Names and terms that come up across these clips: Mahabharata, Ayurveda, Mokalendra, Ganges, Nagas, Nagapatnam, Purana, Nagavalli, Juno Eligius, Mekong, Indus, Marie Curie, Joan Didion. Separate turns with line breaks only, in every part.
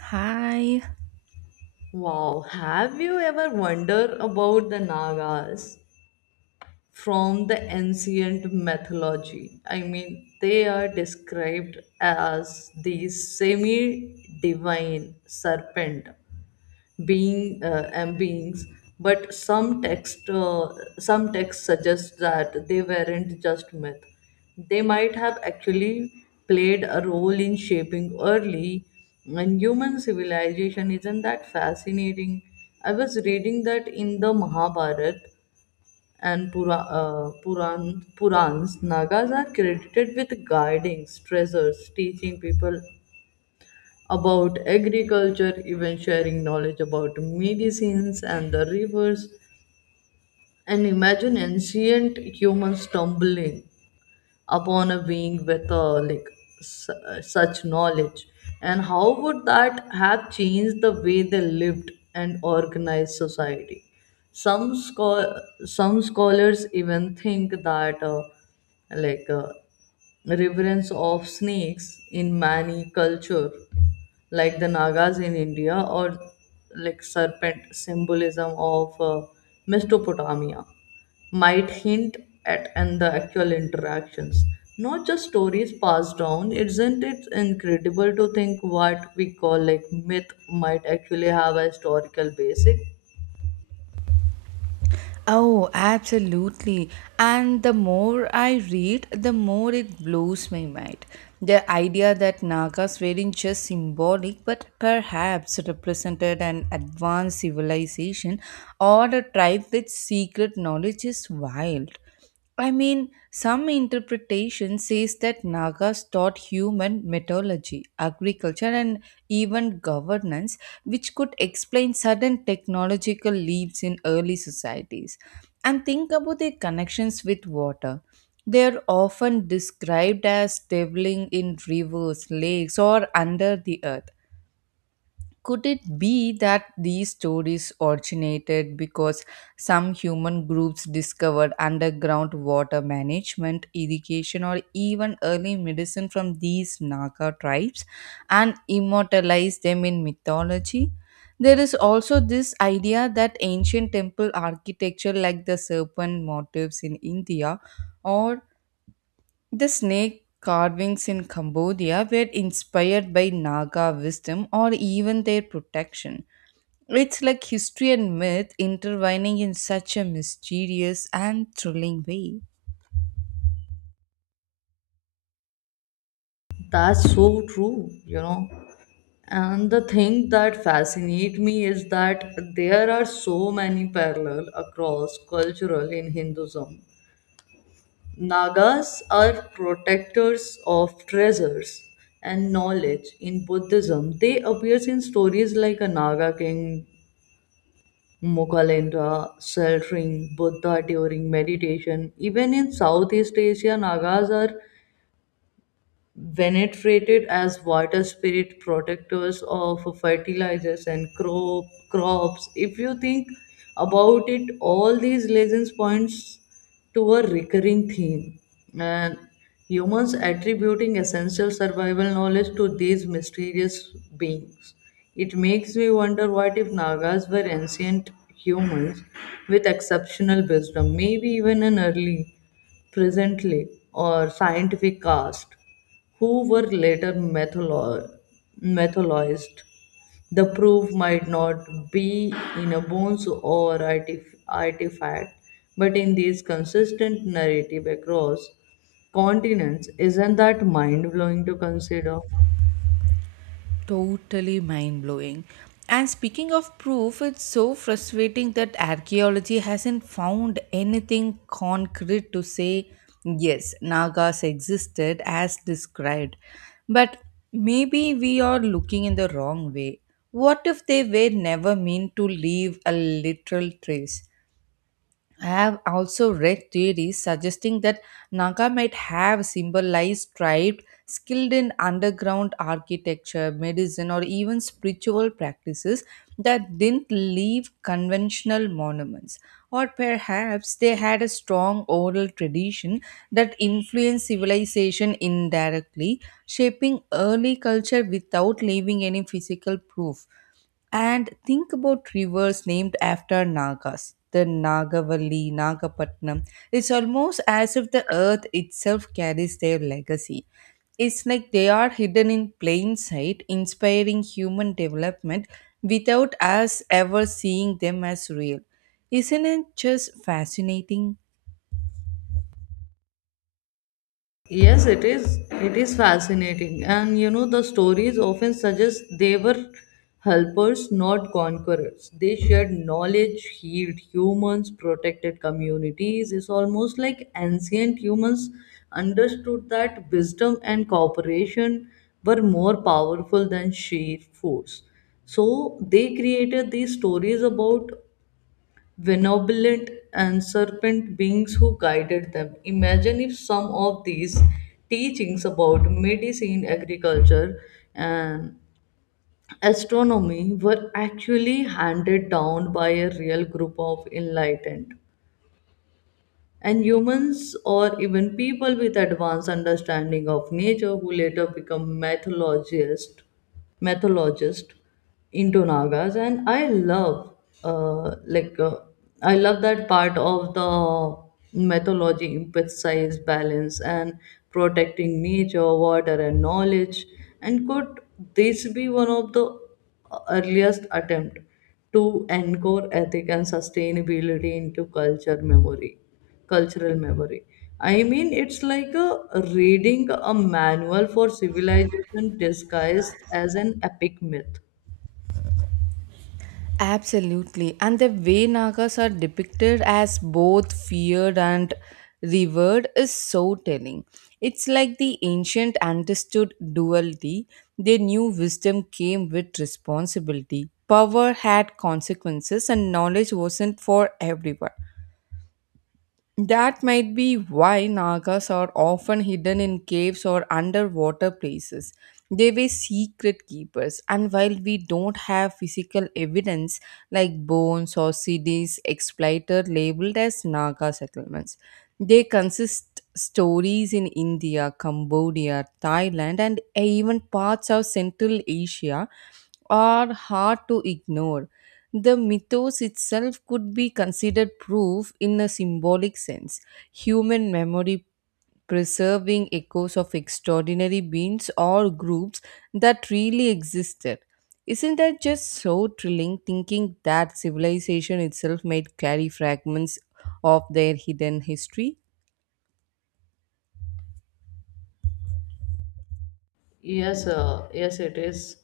Hi.
Wow, have you ever wondered about the Nagas from the ancient mythology? I mean, they are described as these semi divine serpent beings but some texts suggest that they weren't just myth, they might have actually played a role in shaping early and human civilization. Isn't that fascinating? I was reading that in the Mahabharata and Purans, Nagas are credited with guiding treasures, teaching people about agriculture, even sharing knowledge about medicines and the rivers. And imagine ancient humans stumbling upon a being with such knowledge, and how would that have changed the way they lived and organized society? Some scho- some scholars even think that like uh, reverence of snakes in many culture, like the Nagas in India, or like serpent symbolism of Mesopotamia, might hint at and the actual interactions, not just stories passed down. Isn't it incredible to think what we call like myth might actually have a historical basis?
Oh, absolutely. And the more I read, the more it blows my mind. The idea that Nagas weren't just symbolic but perhaps represented an advanced civilization or a tribe with secret knowledge is wild. Some interpretation says that Nagas taught human metallurgy, agriculture, and even governance, which could explain sudden technological leaps in early societies. And think about their connections with water. They are often described as traveling in rivers, lakes, or under the earth. Could it be that these stories originated because some human groups discovered underground water management, irrigation, or even early medicine from these Naga tribes and immortalized them in mythology? There is also this idea that ancient temple architecture, like the serpent motifs in India, or the snake carvings in Cambodia were inspired by Naga wisdom or even their protection. It's like history and myth intertwining in such a mysterious and thrilling way.
That's so true, you know. And the thing that fascinates me is that there are so many parallels across cultural in Hinduism. Nagas are protectors of treasures and knowledge. In Buddhism, they appear in stories like a Naga king, Mokalendra, sheltering Buddha during meditation. Even in Southeast Asia, Nagas are venerated as water spirit protectors of fertilizers and crops if you think about it. All these legends points to a recurring theme, and humans attributing essential survival knowledge to these mysterious beings. It makes me wonder, what if Nagas were ancient humans with exceptional wisdom, maybe even an early presently or scientific caste who were later mythologized. The proof might not be in a bones or artifact, but in this consistent narrative across continents. Isn't that mind blowing to consider?
Totally mind blowing. And speaking of proof, it's so frustrating that archaeology hasn't found anything concrete to say, yes, Nagas existed as described. But maybe we are looking in the wrong way. What if they were never meant to leave a literal trace? I have also read theories suggesting that Naga might have symbolized tribes skilled in underground architecture, medicine, or even spiritual practices that didn't leave conventional monuments. Or perhaps they had a strong oral tradition that influenced civilization indirectly, shaping early culture without leaving any physical proof. And think about rivers named after Nagas. The Nagavalli, Nagapatnam. It's almost as if the earth itself carries their legacy. It's like they are hidden in plain sight, inspiring human development without us ever seeing them as real. Isn't it just fascinating?
Yes, it is. It is fascinating. And you know, the stories often suggest they were helpers, not conquerors. They shared knowledge, healed humans, protected communities. It's almost like ancient humans understood that wisdom and cooperation were more powerful than sheer force. So they created these stories about benevolent and serpent beings who guided them. Imagine if some of these teachings about medicine, agriculture, and astronomy were actually handed down by a real group of enlightened and humans, or even people with advanced understanding of nature who later become mythologist into Nagas. And I love uh, like uh, I love that part of the mythology emphasize balance and protecting nature, water, and knowledge. And could this be one of the earliest attempt to anchor ethic and sustainability into culture memory cultural memory? I mean, it's like a reading a manual for civilization disguised as an epic myth.
Absolutely. And the way Nagas are depicted as both feared and revered is so telling. It's like the ancient understood duality. They knew wisdom came with responsibility. Power had consequences, and knowledge wasn't for everyone. That might be why Nagas are often hidden in caves or underwater places. They were secret keepers, and while we don't have physical evidence like bones or CDs exploited labeled as Naga settlements, they consist stories in India, Cambodia, Thailand, and even parts of Central Asia are hard to ignore. The mythos itself could be considered proof in a symbolic sense. Human memory preserving echoes of extraordinary beings or groups that really existed. Isn't that just so thrilling thinking that civilization itself might carry fragments of their hidden history?
Yes, it is.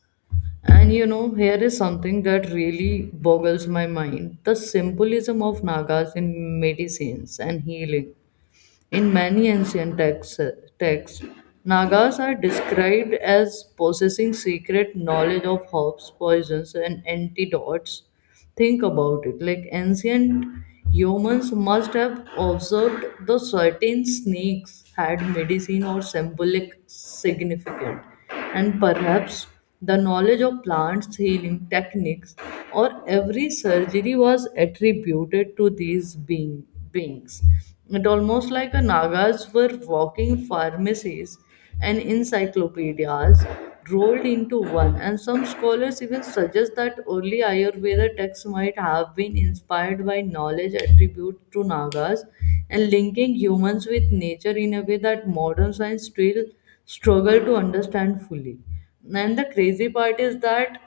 And you know, here is something that really boggles my mind, the symbolism of Nagas in medicines and healing. In many ancient texts, Nagas are described as possessing secret knowledge of herbs, poisons, and antidotes. Think about it. Like, ancient humans must have observed the certain snakes had medicine or symbolic significance, and perhaps the knowledge of plants, healing techniques, or every surgery was attributed to beings. It almost like a Nagas were walking pharmacies and encyclopedias rolled into one, and some scholars even suggest that early Ayurveda texts might have been inspired by knowledge attributed to Nagas, and linking humans with nature in a way that modern science still struggle to understand fully. And the crazy part is that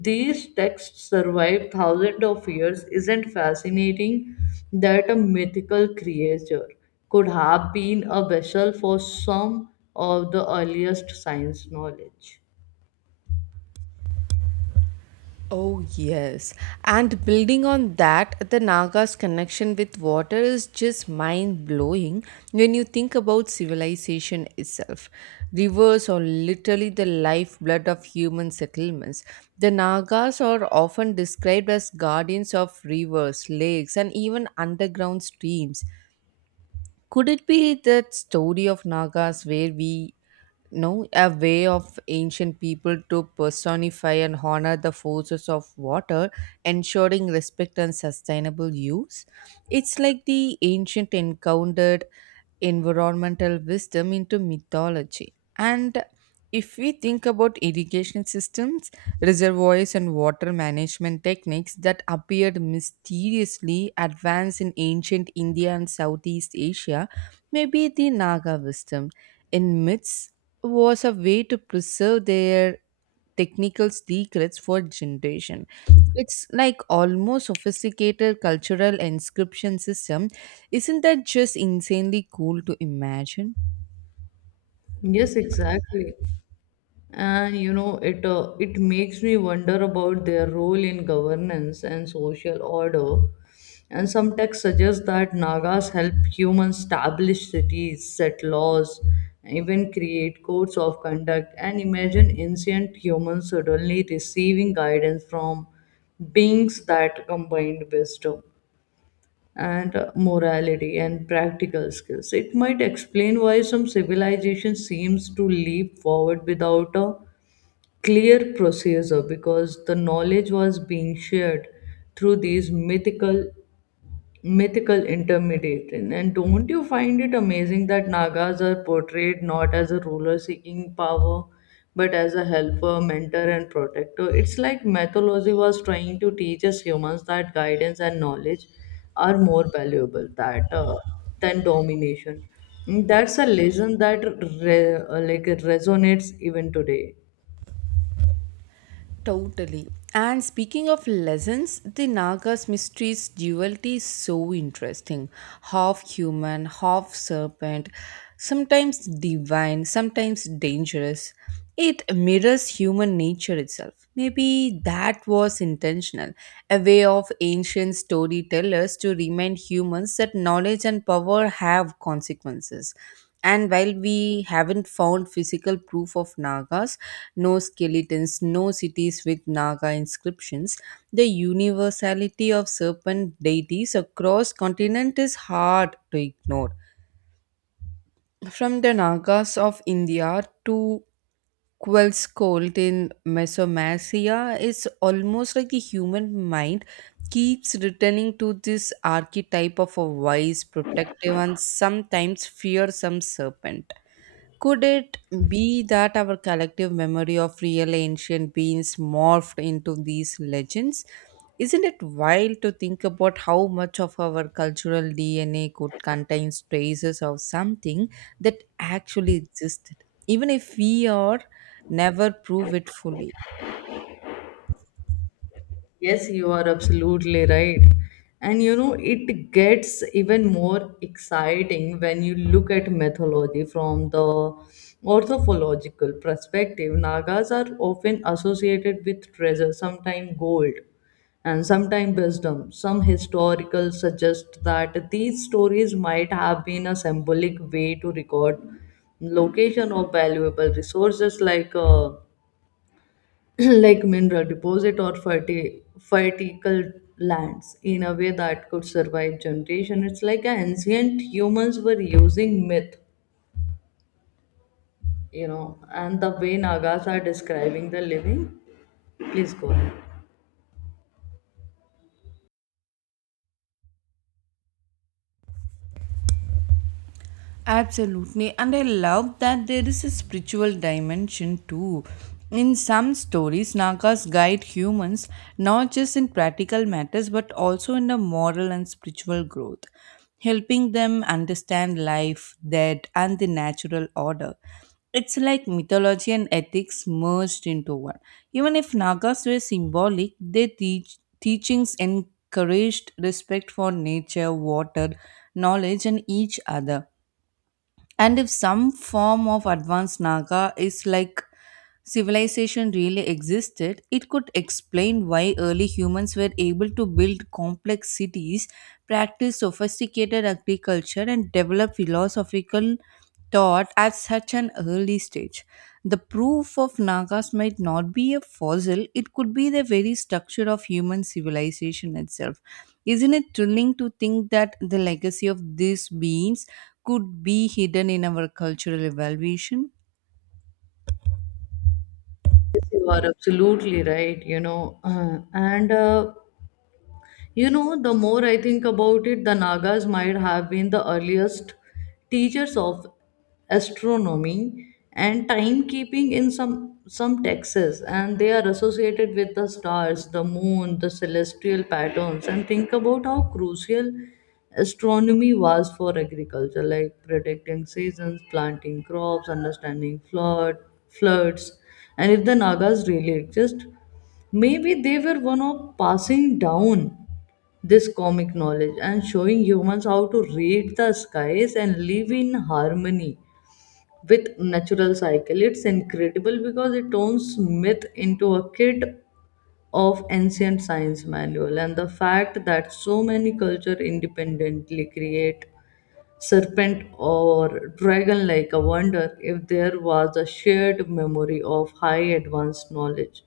these texts survived thousands of years. Isn't fascinating that a mythical creature could have been a vessel for some of the earliest science knowledge?
Oh, yes. And building on that, the Naga's connection with water is just mind blowing when you think about civilization itself. Rivers are literally the lifeblood of human settlements. The Nagas are often described as guardians of rivers, lakes, and even underground streams. Could it be that story of Nagas where we know a way of ancient people to personify and honor the forces of water, ensuring respect and sustainable use? It's like the ancient encountered environmental wisdom into mythology. And if we think about irrigation systems, reservoirs and water management techniques that appeared mysteriously advanced in ancient India and Southeast Asia, may be the Naga wisdom in myths was a way to preserve their technical secrets for generation. It's like almost sophisticated cultural inscription system. Isn't that just insanely cool to imagine?
Yes, exactly. And you know, it makes me wonder about their role in governance and social order. And some texts suggest that Nagas help humans establish cities, set laws, even create codes of conduct. And imagine ancient humans suddenly receiving guidance from beings that combined wisdom and morality and practical skills. It might explain why some civilization seems to leap forward without a clear procedure, because the knowledge was being shared through these mythical intermediates. And don't you find it amazing that Nagas are portrayed not as a ruler seeking power, but as a helper, mentor, and protector? It's like mythology was trying to teach us humans that guidance and knowledge are more valuable that than domination. Mm, that's a lesson that re- uh, like resonates even today.
Totally. And speaking of lessons, the Naga's mystery's duality is so interesting. Half human, half serpent, sometimes divine, sometimes dangerous. It mirrors human nature itself. Maybe that was intentional, a way of ancient storytellers to remind humans that knowledge and power have consequences. And while we haven't found physical proof of Nagas, no skeletons, no cities with Naga inscriptions, the universality of serpent deities across continent is hard to ignore. From the Nagas of India to Quell's cult in Mesomacia, it's almost like the human mind keeps returning to this archetype of a wise, protective, and sometimes fearsome serpent. Could it be that our collective memory of real ancient beings morphed into these legends? Isn't it wild to think about how much of our cultural DNA could contain traces of something that actually existed, even if we are never prove it fully?
Yes, you are absolutely right. And you know, it gets even more exciting when you look at mythology from the ornithological perspective. Nagas are often associated with treasure, sometimes gold, and sometimes wisdom. Some historical suggest that these stories might have been a symbolic way to record location of valuable resources like like mineral deposit or fertile lands in a way that could survive generation. It's like ancient humans were using myth, you know, and the way Nagas are describing the living. Please go ahead.
Absolutely, and I love that there is a spiritual dimension too. In some stories, Nagas guide humans not just in practical matters but also in the moral and spiritual growth, helping them understand life, death, and the natural order. It's like mythology and ethics merged into one. Even if Nagas were symbolic, their teachings encouraged respect for nature, water, knowledge, and each other. And if some form of advanced Naga is like civilization really existed, it could explain why early humans were able to build complex cities, practice sophisticated agriculture, and develop philosophical thought at such an early stage. The proof of Nagas might not be a fossil, it could be the very structure of human civilization itself. Isn't it thrilling to think that the legacy of these beings could be hidden in our cultural evaluation?
Yes, you are absolutely right, you know. And You know, the more I think about it, the Nagas might have been the earliest teachers of astronomy and timekeeping in some texts, and they are associated with the stars, the moon, the celestial patterns. And think about how crucial astronomy was for agriculture, like predicting seasons, planting crops, understanding floods. And if the Nagas really exist, maybe they were one of passing down this comic knowledge and showing humans how to read the skies and live in harmony with natural cycle. It's incredible because it turns myth into a kit of ancient science manual. And the fact that so many culture independently create serpent or dragon like, I wonder if there was a shared memory of high advanced knowledge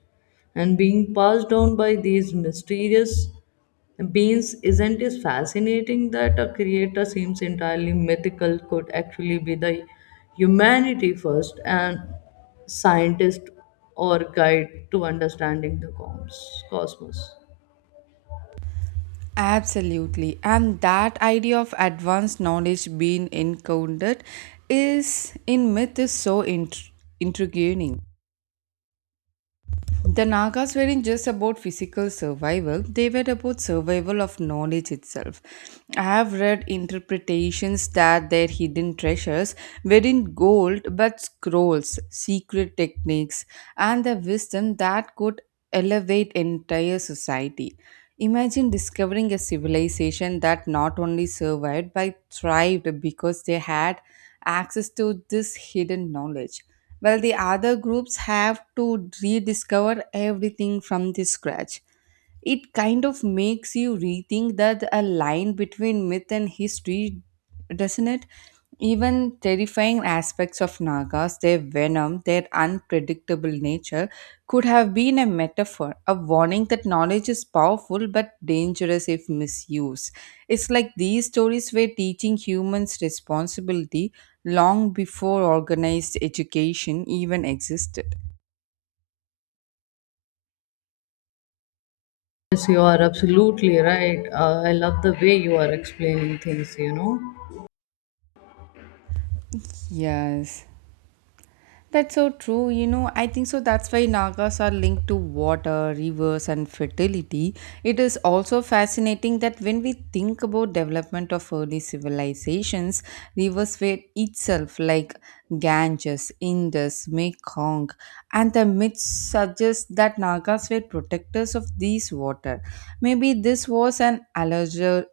and being passed down by these mysterious beings. Isn't it fascinating that a creator seems entirely mythical could actually be the humanity first and scientist or guide to understanding the cosmos?
Absolutely. And that idea of advanced knowledge being encountered is in myth is so intriguing. The Nagas weren't just about physical survival, they were about survival of knowledge itself. I have read interpretations that their hidden treasures weren't gold but scrolls, secret techniques, and the wisdom that could elevate entire society. Imagine discovering a civilization that not only survived but thrived because they had access to this hidden knowledge. Well, the other groups have to rediscover everything from the scratch. It kind of makes you rethink that a line between myth and history, doesn't it? Even terrifying aspects of Nagas, their venom, their unpredictable nature, could have been a metaphor, a warning that knowledge is powerful but dangerous if misused. It's like these stories were teaching humans responsibility long before organized education even existed.
Yes, you are absolutely right. I love the way you are explaining things, you know.
Yes. That's so true. You know, I think so. That's why Nagas are linked to water, rivers, and fertility. It is also fascinating that when we think about development of early civilizations, rivers were itself like Ganges, Indus, Mekong, and the myths suggest that Nagas were protectors of these water. Maybe this was an allergy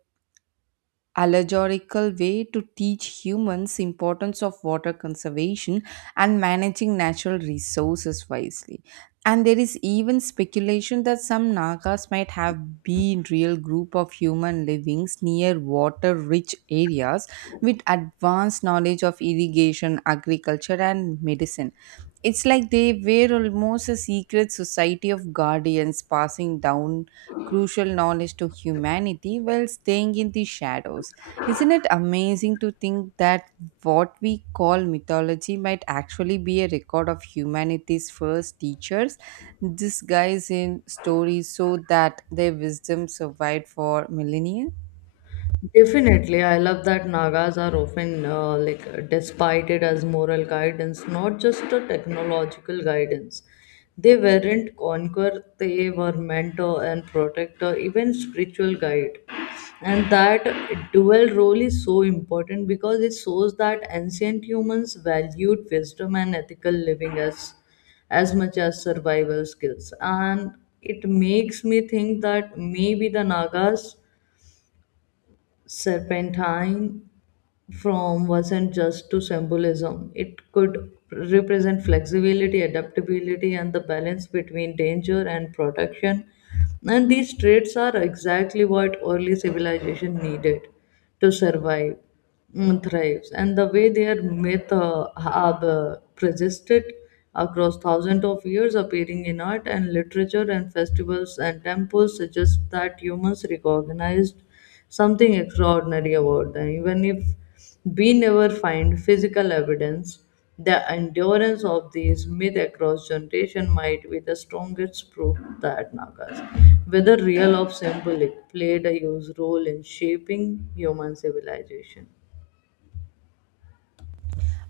allegorical way to teach humans importance of water conservation and managing natural resources wisely. And there is even speculation that some nagas might have been real group of human livings near water rich areas with advanced knowledge of irrigation agriculture and medicine. It's like they were almost a secret society of guardians passing down crucial knowledge to humanity while staying in the shadows. Isn't it amazing to think that what we call mythology might actually be a record of humanity's first teachers disguised in stories so that their wisdom survived for millennia?
Definitely. I love that Nagas are often despited as moral guidance, not just a technological guidance. They weren't conquer; they were mentor and protector, even spiritual guide. And that dual role is so important because it shows that ancient humans valued wisdom and ethical living as much as survival skills. And it makes me think that maybe the Nagas serpentine from wasn't just to symbolism. It could represent flexibility, adaptability, and the balance between danger and protection. And these traits are exactly what early civilization needed to survive and thrives. And the way their myth have persisted across thousands of years, appearing in art and literature and festivals and temples, suggests that humans recognized something extraordinary about them. Even if we never find physical evidence, the endurance of these myths across generation might be the strongest proof that Nagas, whether real or symbolic, played a huge role in shaping human civilization.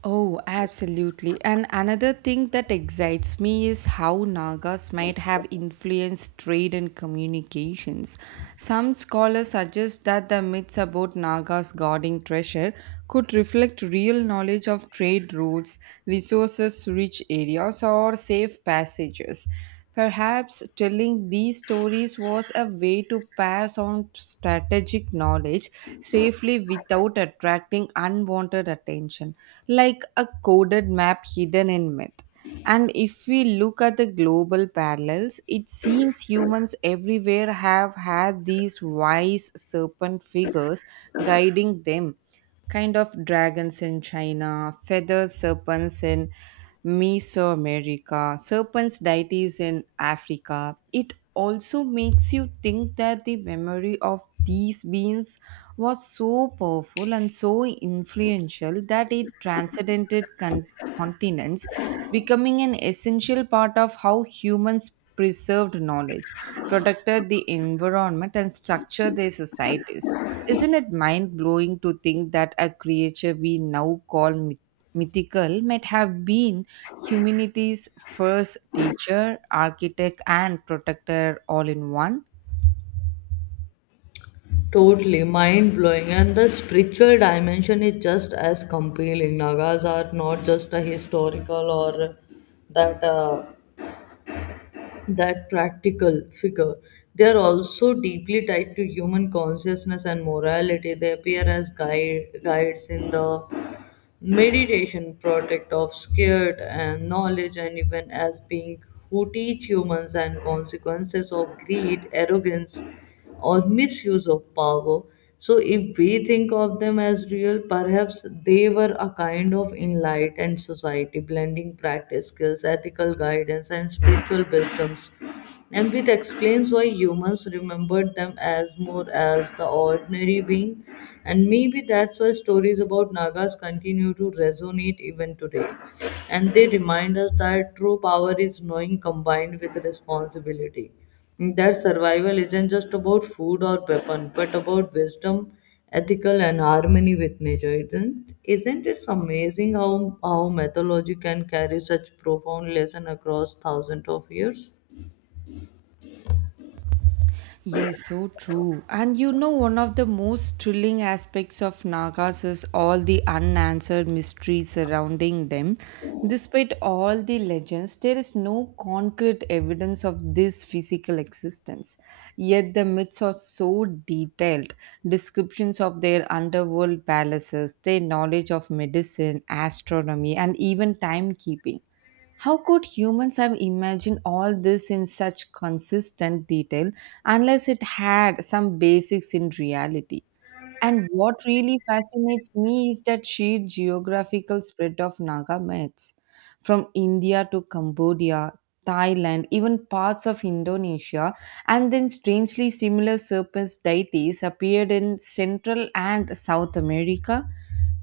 Oh, absolutely. And another thing that excites me is how Nagas might have influenced trade and communications. Some scholars suggest that the myths about Nagas guarding treasure could reflect real knowledge of trade routes, resources rich areas, or safe passages. Perhaps telling these stories was a way to pass on strategic knowledge safely without attracting unwanted attention, like a coded map hidden in myth. And if we look at the global parallels, it seems humans everywhere have had these wise serpent figures guiding them, kind of dragons in China, feather serpents in Mesoamerica, serpents deities in Africa. It also makes you think that the memory of these beings was so powerful and so influential that it transcended continents, becoming an essential part of how humans preserved knowledge, protected the environment, and structured their societies. Isn't it mind blowing to think that a creature we now call mythical might have been humanity's first teacher, architect, and protector all in one?
Totally mind blowing, and the spiritual dimension is just as compelling. Nagas are not just a historical or that uh, that practical figure. They are also deeply tied to human consciousness and morality. They appear as guides in the meditation project of scared and knowledge, and even as being who teach humans and consequences of greed, arrogance, or misuse of power. So, if we think of them as real, perhaps they were a kind of enlightened society, blending practice skills, ethical guidance, and spiritual wisdoms. Empathy explains why humans remembered them as more as the ordinary being, and maybe that's why stories about Nagas continue to resonate even today. And they remind us that true power is knowing combined with responsibility. That survival isn't just about food or weapon, but about wisdom, ethical, and harmony with nature. Isn't it amazing how mythology can carry such profound lesson across thousands of years?
Yes, so true. And you know, one of the most thrilling aspects of Nagas is all the unanswered mysteries surrounding them. Despite all the legends, there is no concrete evidence of this physical existence. Yet the myths are so detailed descriptions of their underworld palaces, their knowledge of medicine, astronomy, and even timekeeping. How could humans have imagined all this in such consistent detail unless it had some basics in reality? And what really fascinates me is that sheer geographical spread of Naga myths from India to Cambodia, Thailand, even parts of Indonesia, and then strangely similar serpent deities appeared in Central and South America.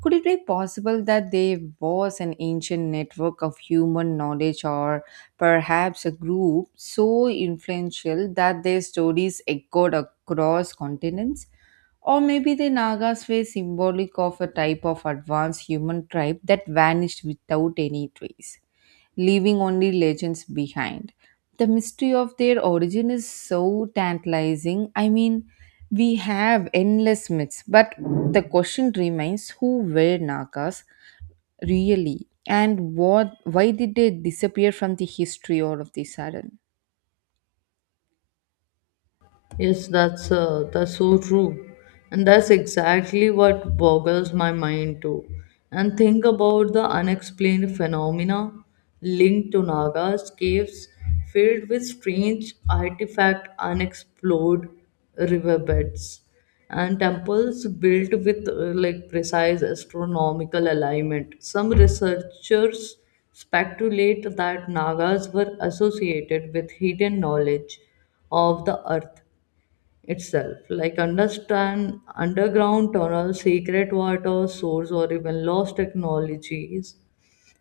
Could it be possible that there was an ancient network of human knowledge or perhaps a group so influential that their stories echoed across continents? Or maybe the Nagas were symbolic of a type of advanced human tribe that vanished without any trace, leaving only legends behind. The mystery of their origin is so tantalizing. We have endless myths, but the question remains, who were Nagas really and what why did they disappear from the history all of the sudden?
Yes, that's so true, and that's exactly what boggles my mind too. And think about the unexplained phenomena linked to Nagas caves filled with strange artifact, unexplored riverbeds, and temples built with precise astronomical alignment. Some researchers speculate that Nagas were associated with hidden knowledge of the earth itself, like understand underground tunnels, secret water source, or even lost technologies.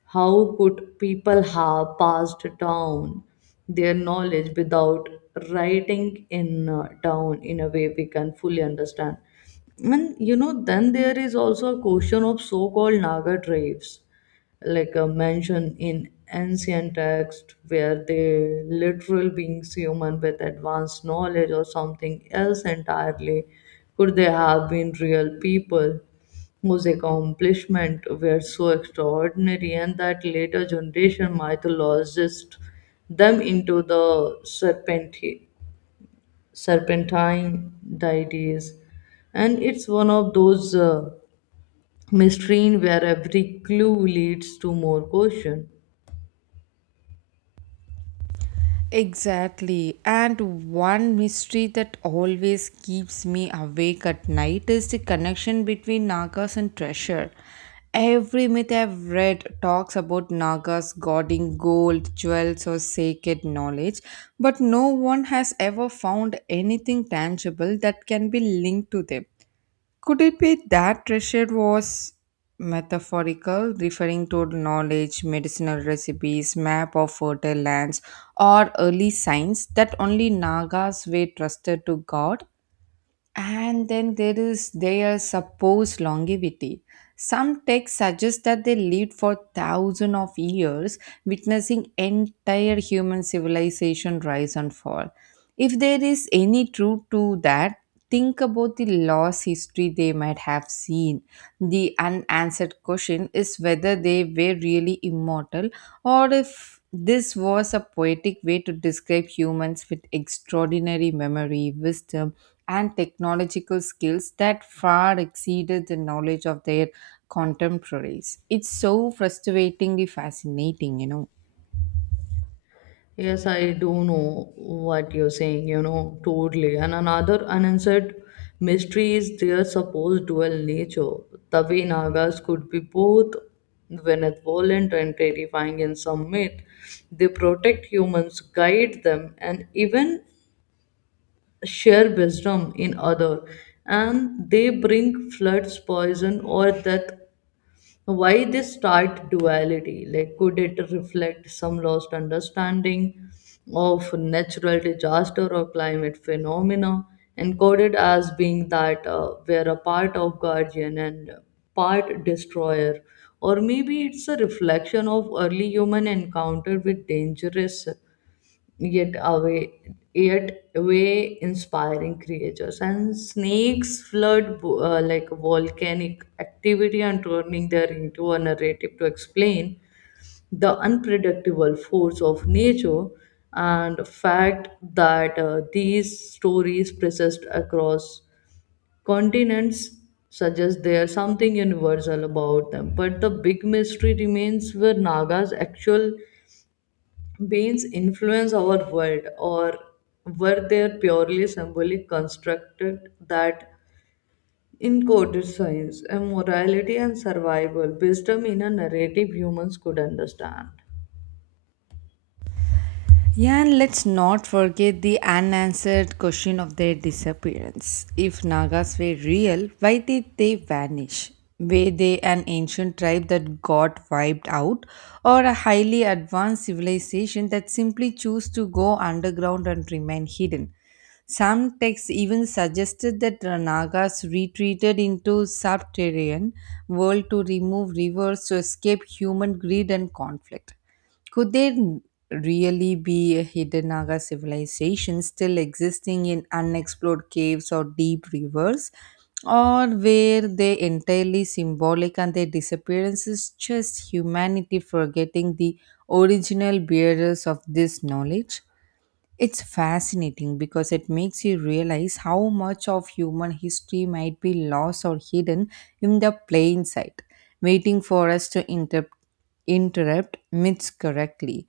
How could people have passed down their knowledge without writing in down in a way we can fully understand? And you know, then there is also a question of so-called Naga tribes, like a mention in ancient text, where they literal beings human with advanced knowledge or something else entirely. Could they have been real people whose accomplishments were so extraordinary and that later generation mythologized them into the serpentine deities? And it's one of those mysteries where every clue leads to more question.
Exactly. And one mystery that always keeps me awake at night is the connection between Nagas and treasure. Every myth I've read talks about Nagas guarding gold, jewels, or sacred knowledge, but no one has ever found anything tangible that can be linked to them. Could it be that treasure was metaphorical, referring to knowledge, medicinal recipes, map of fertile lands, or early signs that only Nagas were trusted to God? And then there is their supposed longevity. Some texts suggest that they lived for thousands of years, witnessing entire human civilization rise and fall. If there is any truth to that, think about the lost history they might have seen. The unanswered question is whether they were really immortal, or if this was a poetic way to describe humans with extraordinary memory, wisdom, and technological skills that far exceeded the knowledge of their contemporaries. It's so frustratingly fascinating.
Yes, I do know what you're saying, you know, totally. And another unanswered mystery is their supposed dual nature. The way Nagas could be both benevolent and terrifying in some myth. They protect humans, guide them, and even share wisdom in other. And they bring floods, poison, or death. Why this start duality? Like, could it reflect some lost understanding of natural disaster or climate phenomena, encoded as being that we're a part of guardian and part destroyer? Or maybe it's a reflection of early human encounter with dangerous yet away yet way inspiring creatures and snakes flood, like volcanic activity, and turning there into a narrative to explain the unpredictable force of nature, and fact that these stories persist across continents, suggests there's something universal about them. But the big mystery remains, where naga's actual beings influence our world, or were they purely symbolic constructed that encoded science and morality and survival wisdom in a narrative humans could understand.
Yeah, and let's not forget the unanswered question of their disappearance. If Nagas were real, why did they vanish? Were they an ancient tribe that got wiped out, or a highly advanced civilization that simply chose to go underground and remain hidden? Some texts even suggested that the Nagas retreated into subterranean world to remove rivers to escape human greed and conflict. Could there n- really be a hidden Naga civilization still existing in unexplored caves or deep rivers? Or were they entirely symbolic, and their disappearance is just humanity forgetting the original bearers of this knowledge? It's fascinating because it makes you realize how much of human history might be lost or hidden in the plain sight, waiting for us to interrupt myths correctly.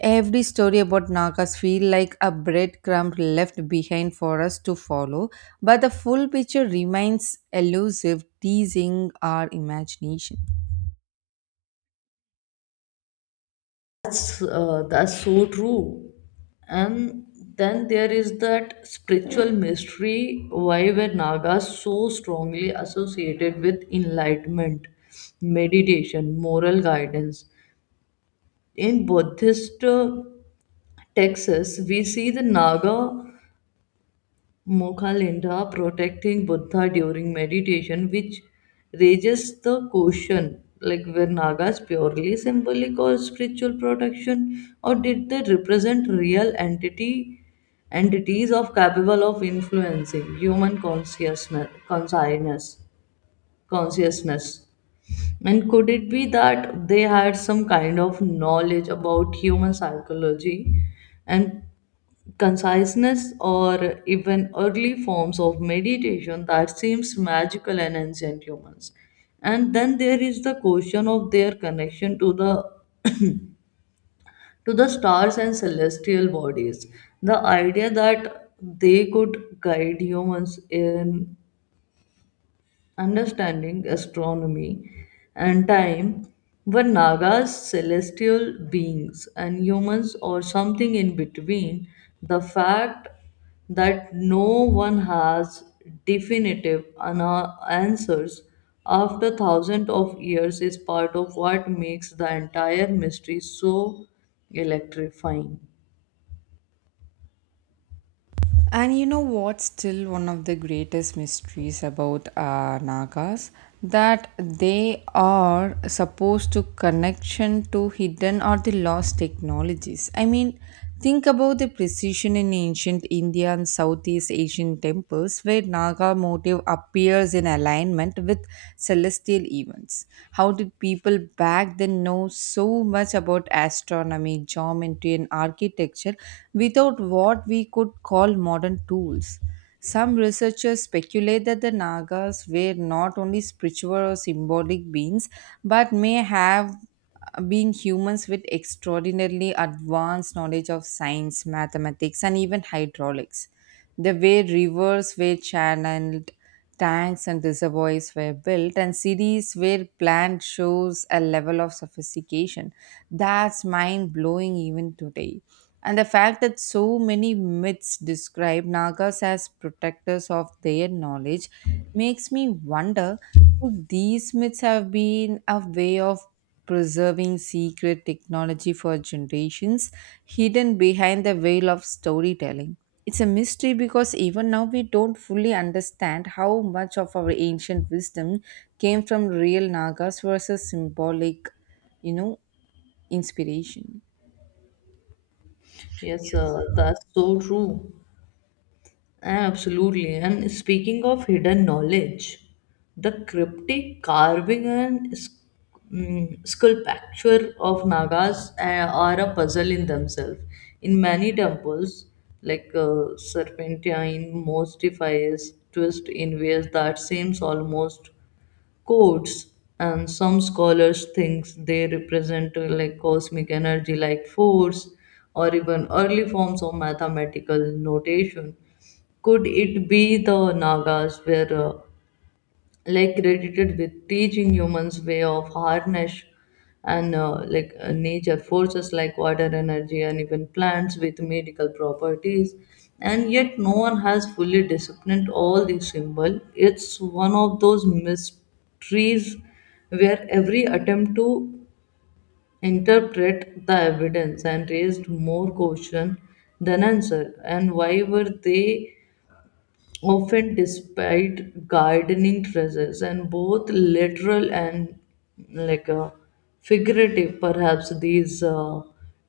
Every story about Nagas feel like a breadcrumb left behind for us to follow, but the full picture remains elusive, teasing our imagination.
That's so true. And then there is that spiritual mystery, why were nagas so strongly associated with enlightenment, meditation, moral guidance? In buddhist Texas, we see the Naga Mokalinda protecting Buddha during meditation, which raises the question, like were Nagas purely symbolic or spiritual protection, or did they represent real entity entities of capable of influencing human consciousness? And could it be that they had some kind of knowledge about human psychology and conciseness, or even early forms of meditation that seems magical in ancient humans? And then there is the question of their connection to the stars and celestial bodies. The idea that they could guide humans in understanding astronomy and time, were Nagas celestial beings and humans or something in between. The fact that no one has definitive answers after thousands of years is part of what makes the entire mystery so electrifying.
And you know what's still one of the greatest mysteries about Nagas? That they are supposed to connection to hidden or the lost technologies. I mean, think about the precision in ancient India and Southeast Asian temples where Naga motive appears in alignment with celestial events. How did people back then know so much about astronomy, geometry, and architecture without what we could call modern tools? Some researchers speculate that the Nagas were not only spiritual or symbolic beings, but may have been humans with extraordinarily advanced knowledge of science, mathematics, and even hydraulics. The way rivers were channeled, tanks and reservoirs were built, and cities were planned, shows a level of sophistication that's mind blowing even today. And the fact that so many myths describe Nagas as protectors of their knowledge makes me wonder, could these myths have been a way of preserving secret technology for generations, hidden behind the veil of storytelling? It's a mystery because even now we don't fully understand how much of our ancient wisdom came from real Nagas versus symbolic, you know, inspiration.
Yes, that's so true. Absolutely. And speaking of hidden knowledge, the cryptic carving and sculpture of Nagas are a puzzle in themselves. In many temples, like serpentine, most defies twist in ways that seems almost codes, and some scholars think they represent like cosmic energy like force or even early forms of mathematical notation. Could it be the nagas were like credited with teaching humans way of harness and nature forces like water energy and even plants with medical properties, and yet no one has fully disciplined all these symbol. It's one of those mysteries where every attempt to interpret the evidence and raised more question than answer. And why were they often despite gardening treasures and both literal and like uh, figurative? Perhaps these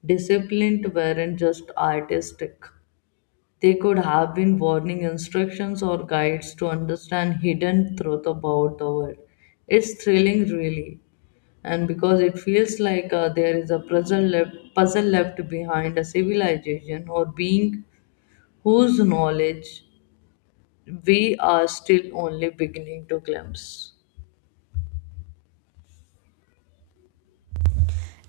disciplined weren't just artistic, they could have been warning instructions or guides to understand hidden truth about the world. It's thrilling really, and because it feels like there is a puzzle left behind a civilization or being whose knowledge we are still only beginning to glimpse.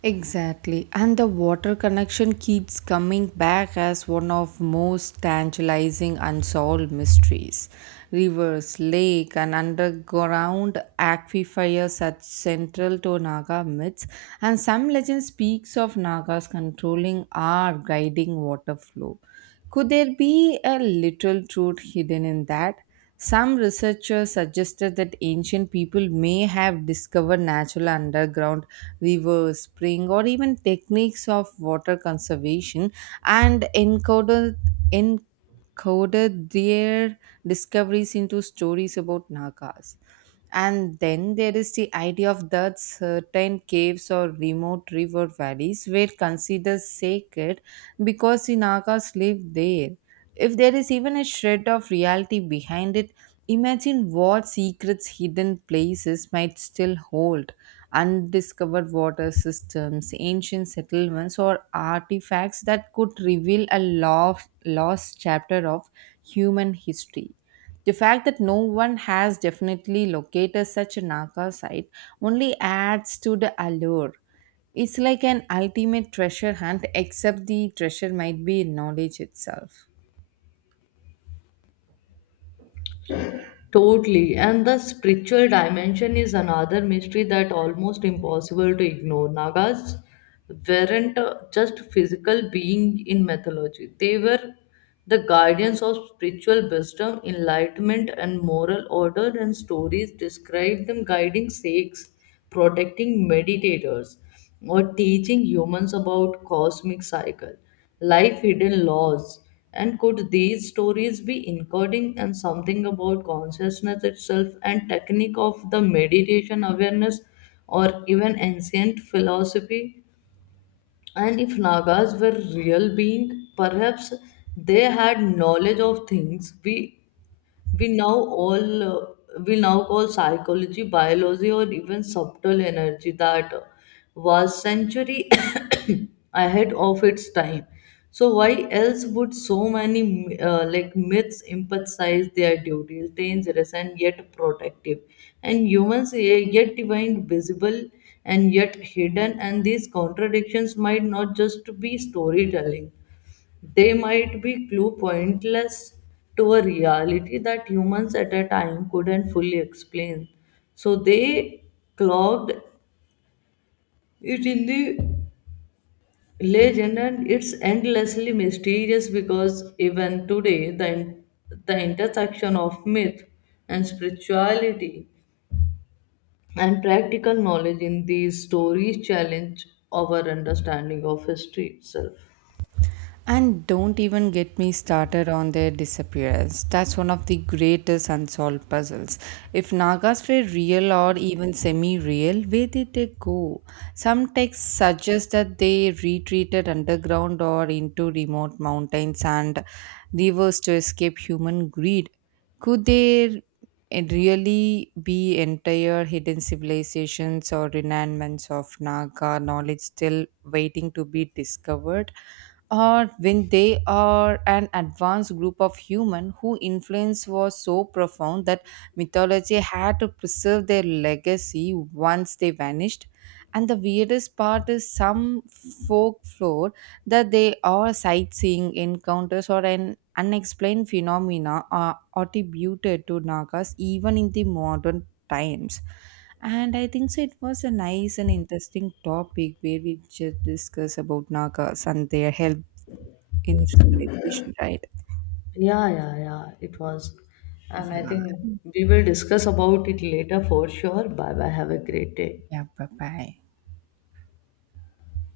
Exactly. And the water connection keeps coming back as one of most tantalizing unsolved mysteries. Rivers, lake and underground aquifers are central to Naga myths, and some legend speaks of Nagas controlling or guiding water flow. Could there be a little truth hidden in that? Some researchers suggested that ancient people may have discovered natural underground river, spring, or even techniques of water conservation and encoded their discoveries into stories about Nagas. And then there is the idea of that certain caves or remote river valleys were considered sacred because the Nagas lived there. If there is even a shred of reality behind it, imagine what secrets hidden places might still hold: undiscovered water systems, ancient settlements, or artifacts that could reveal a lost chapter of human history. The fact that no one has definitely located such a Naka site only adds to the allure. It's like an ultimate treasure hunt, except the treasure might be knowledge itself.
Totally. And the spiritual dimension is another mystery that almost impossible to ignore. Nagas weren't just physical being in mythology. They were the guardians of spiritual wisdom, enlightenment and moral order, and stories describe them guiding sages, protecting meditators or teaching humans about cosmic cycle, life hidden laws. And could these stories be encoding and something about consciousness itself and technique of the meditation awareness or even ancient philosophy? And if Nagas were real being, perhaps they had knowledge of things we now all uh, we now call psychology biology or even subtle energy that was century ahead of its time. So why else would so many like myths emphasize their duties dangerous and yet protective, and humans yet divine visible and yet hidden. And these contradictions might not just be storytelling, they might be clue pointless to a reality that humans at a time couldn't fully explain. So they clogged it in the legend, and it's endlessly mysterious because even today the intersection of myth and spirituality and practical knowledge in these stories challenge our understanding of history itself.
And don't even get me started on their disappearance. That's one of the greatest unsolved puzzles. If Nagas were real or even semi real, where did they go? Some texts suggest that they retreated underground or into remote mountains and rivers to escape human greed. Could there really be entire hidden civilizations or remnants of Naga knowledge still waiting to be discovered? Or when they are an advanced group of human whose influence was so profound that mythology had to preserve their legacy once they vanished. And the weirdest part is some folklore that they are sightseeing encounters or an unexplained phenomena are attributed to nagas even in the modern times. And I think so it was a nice and interesting topic where we just discuss about Nagas and their help in civilization, right?
Yeah, yeah, yeah, it was. And I think
Yeah.
we will discuss about it later for sure. Bye bye. Have a great day.
Yeah, bye bye.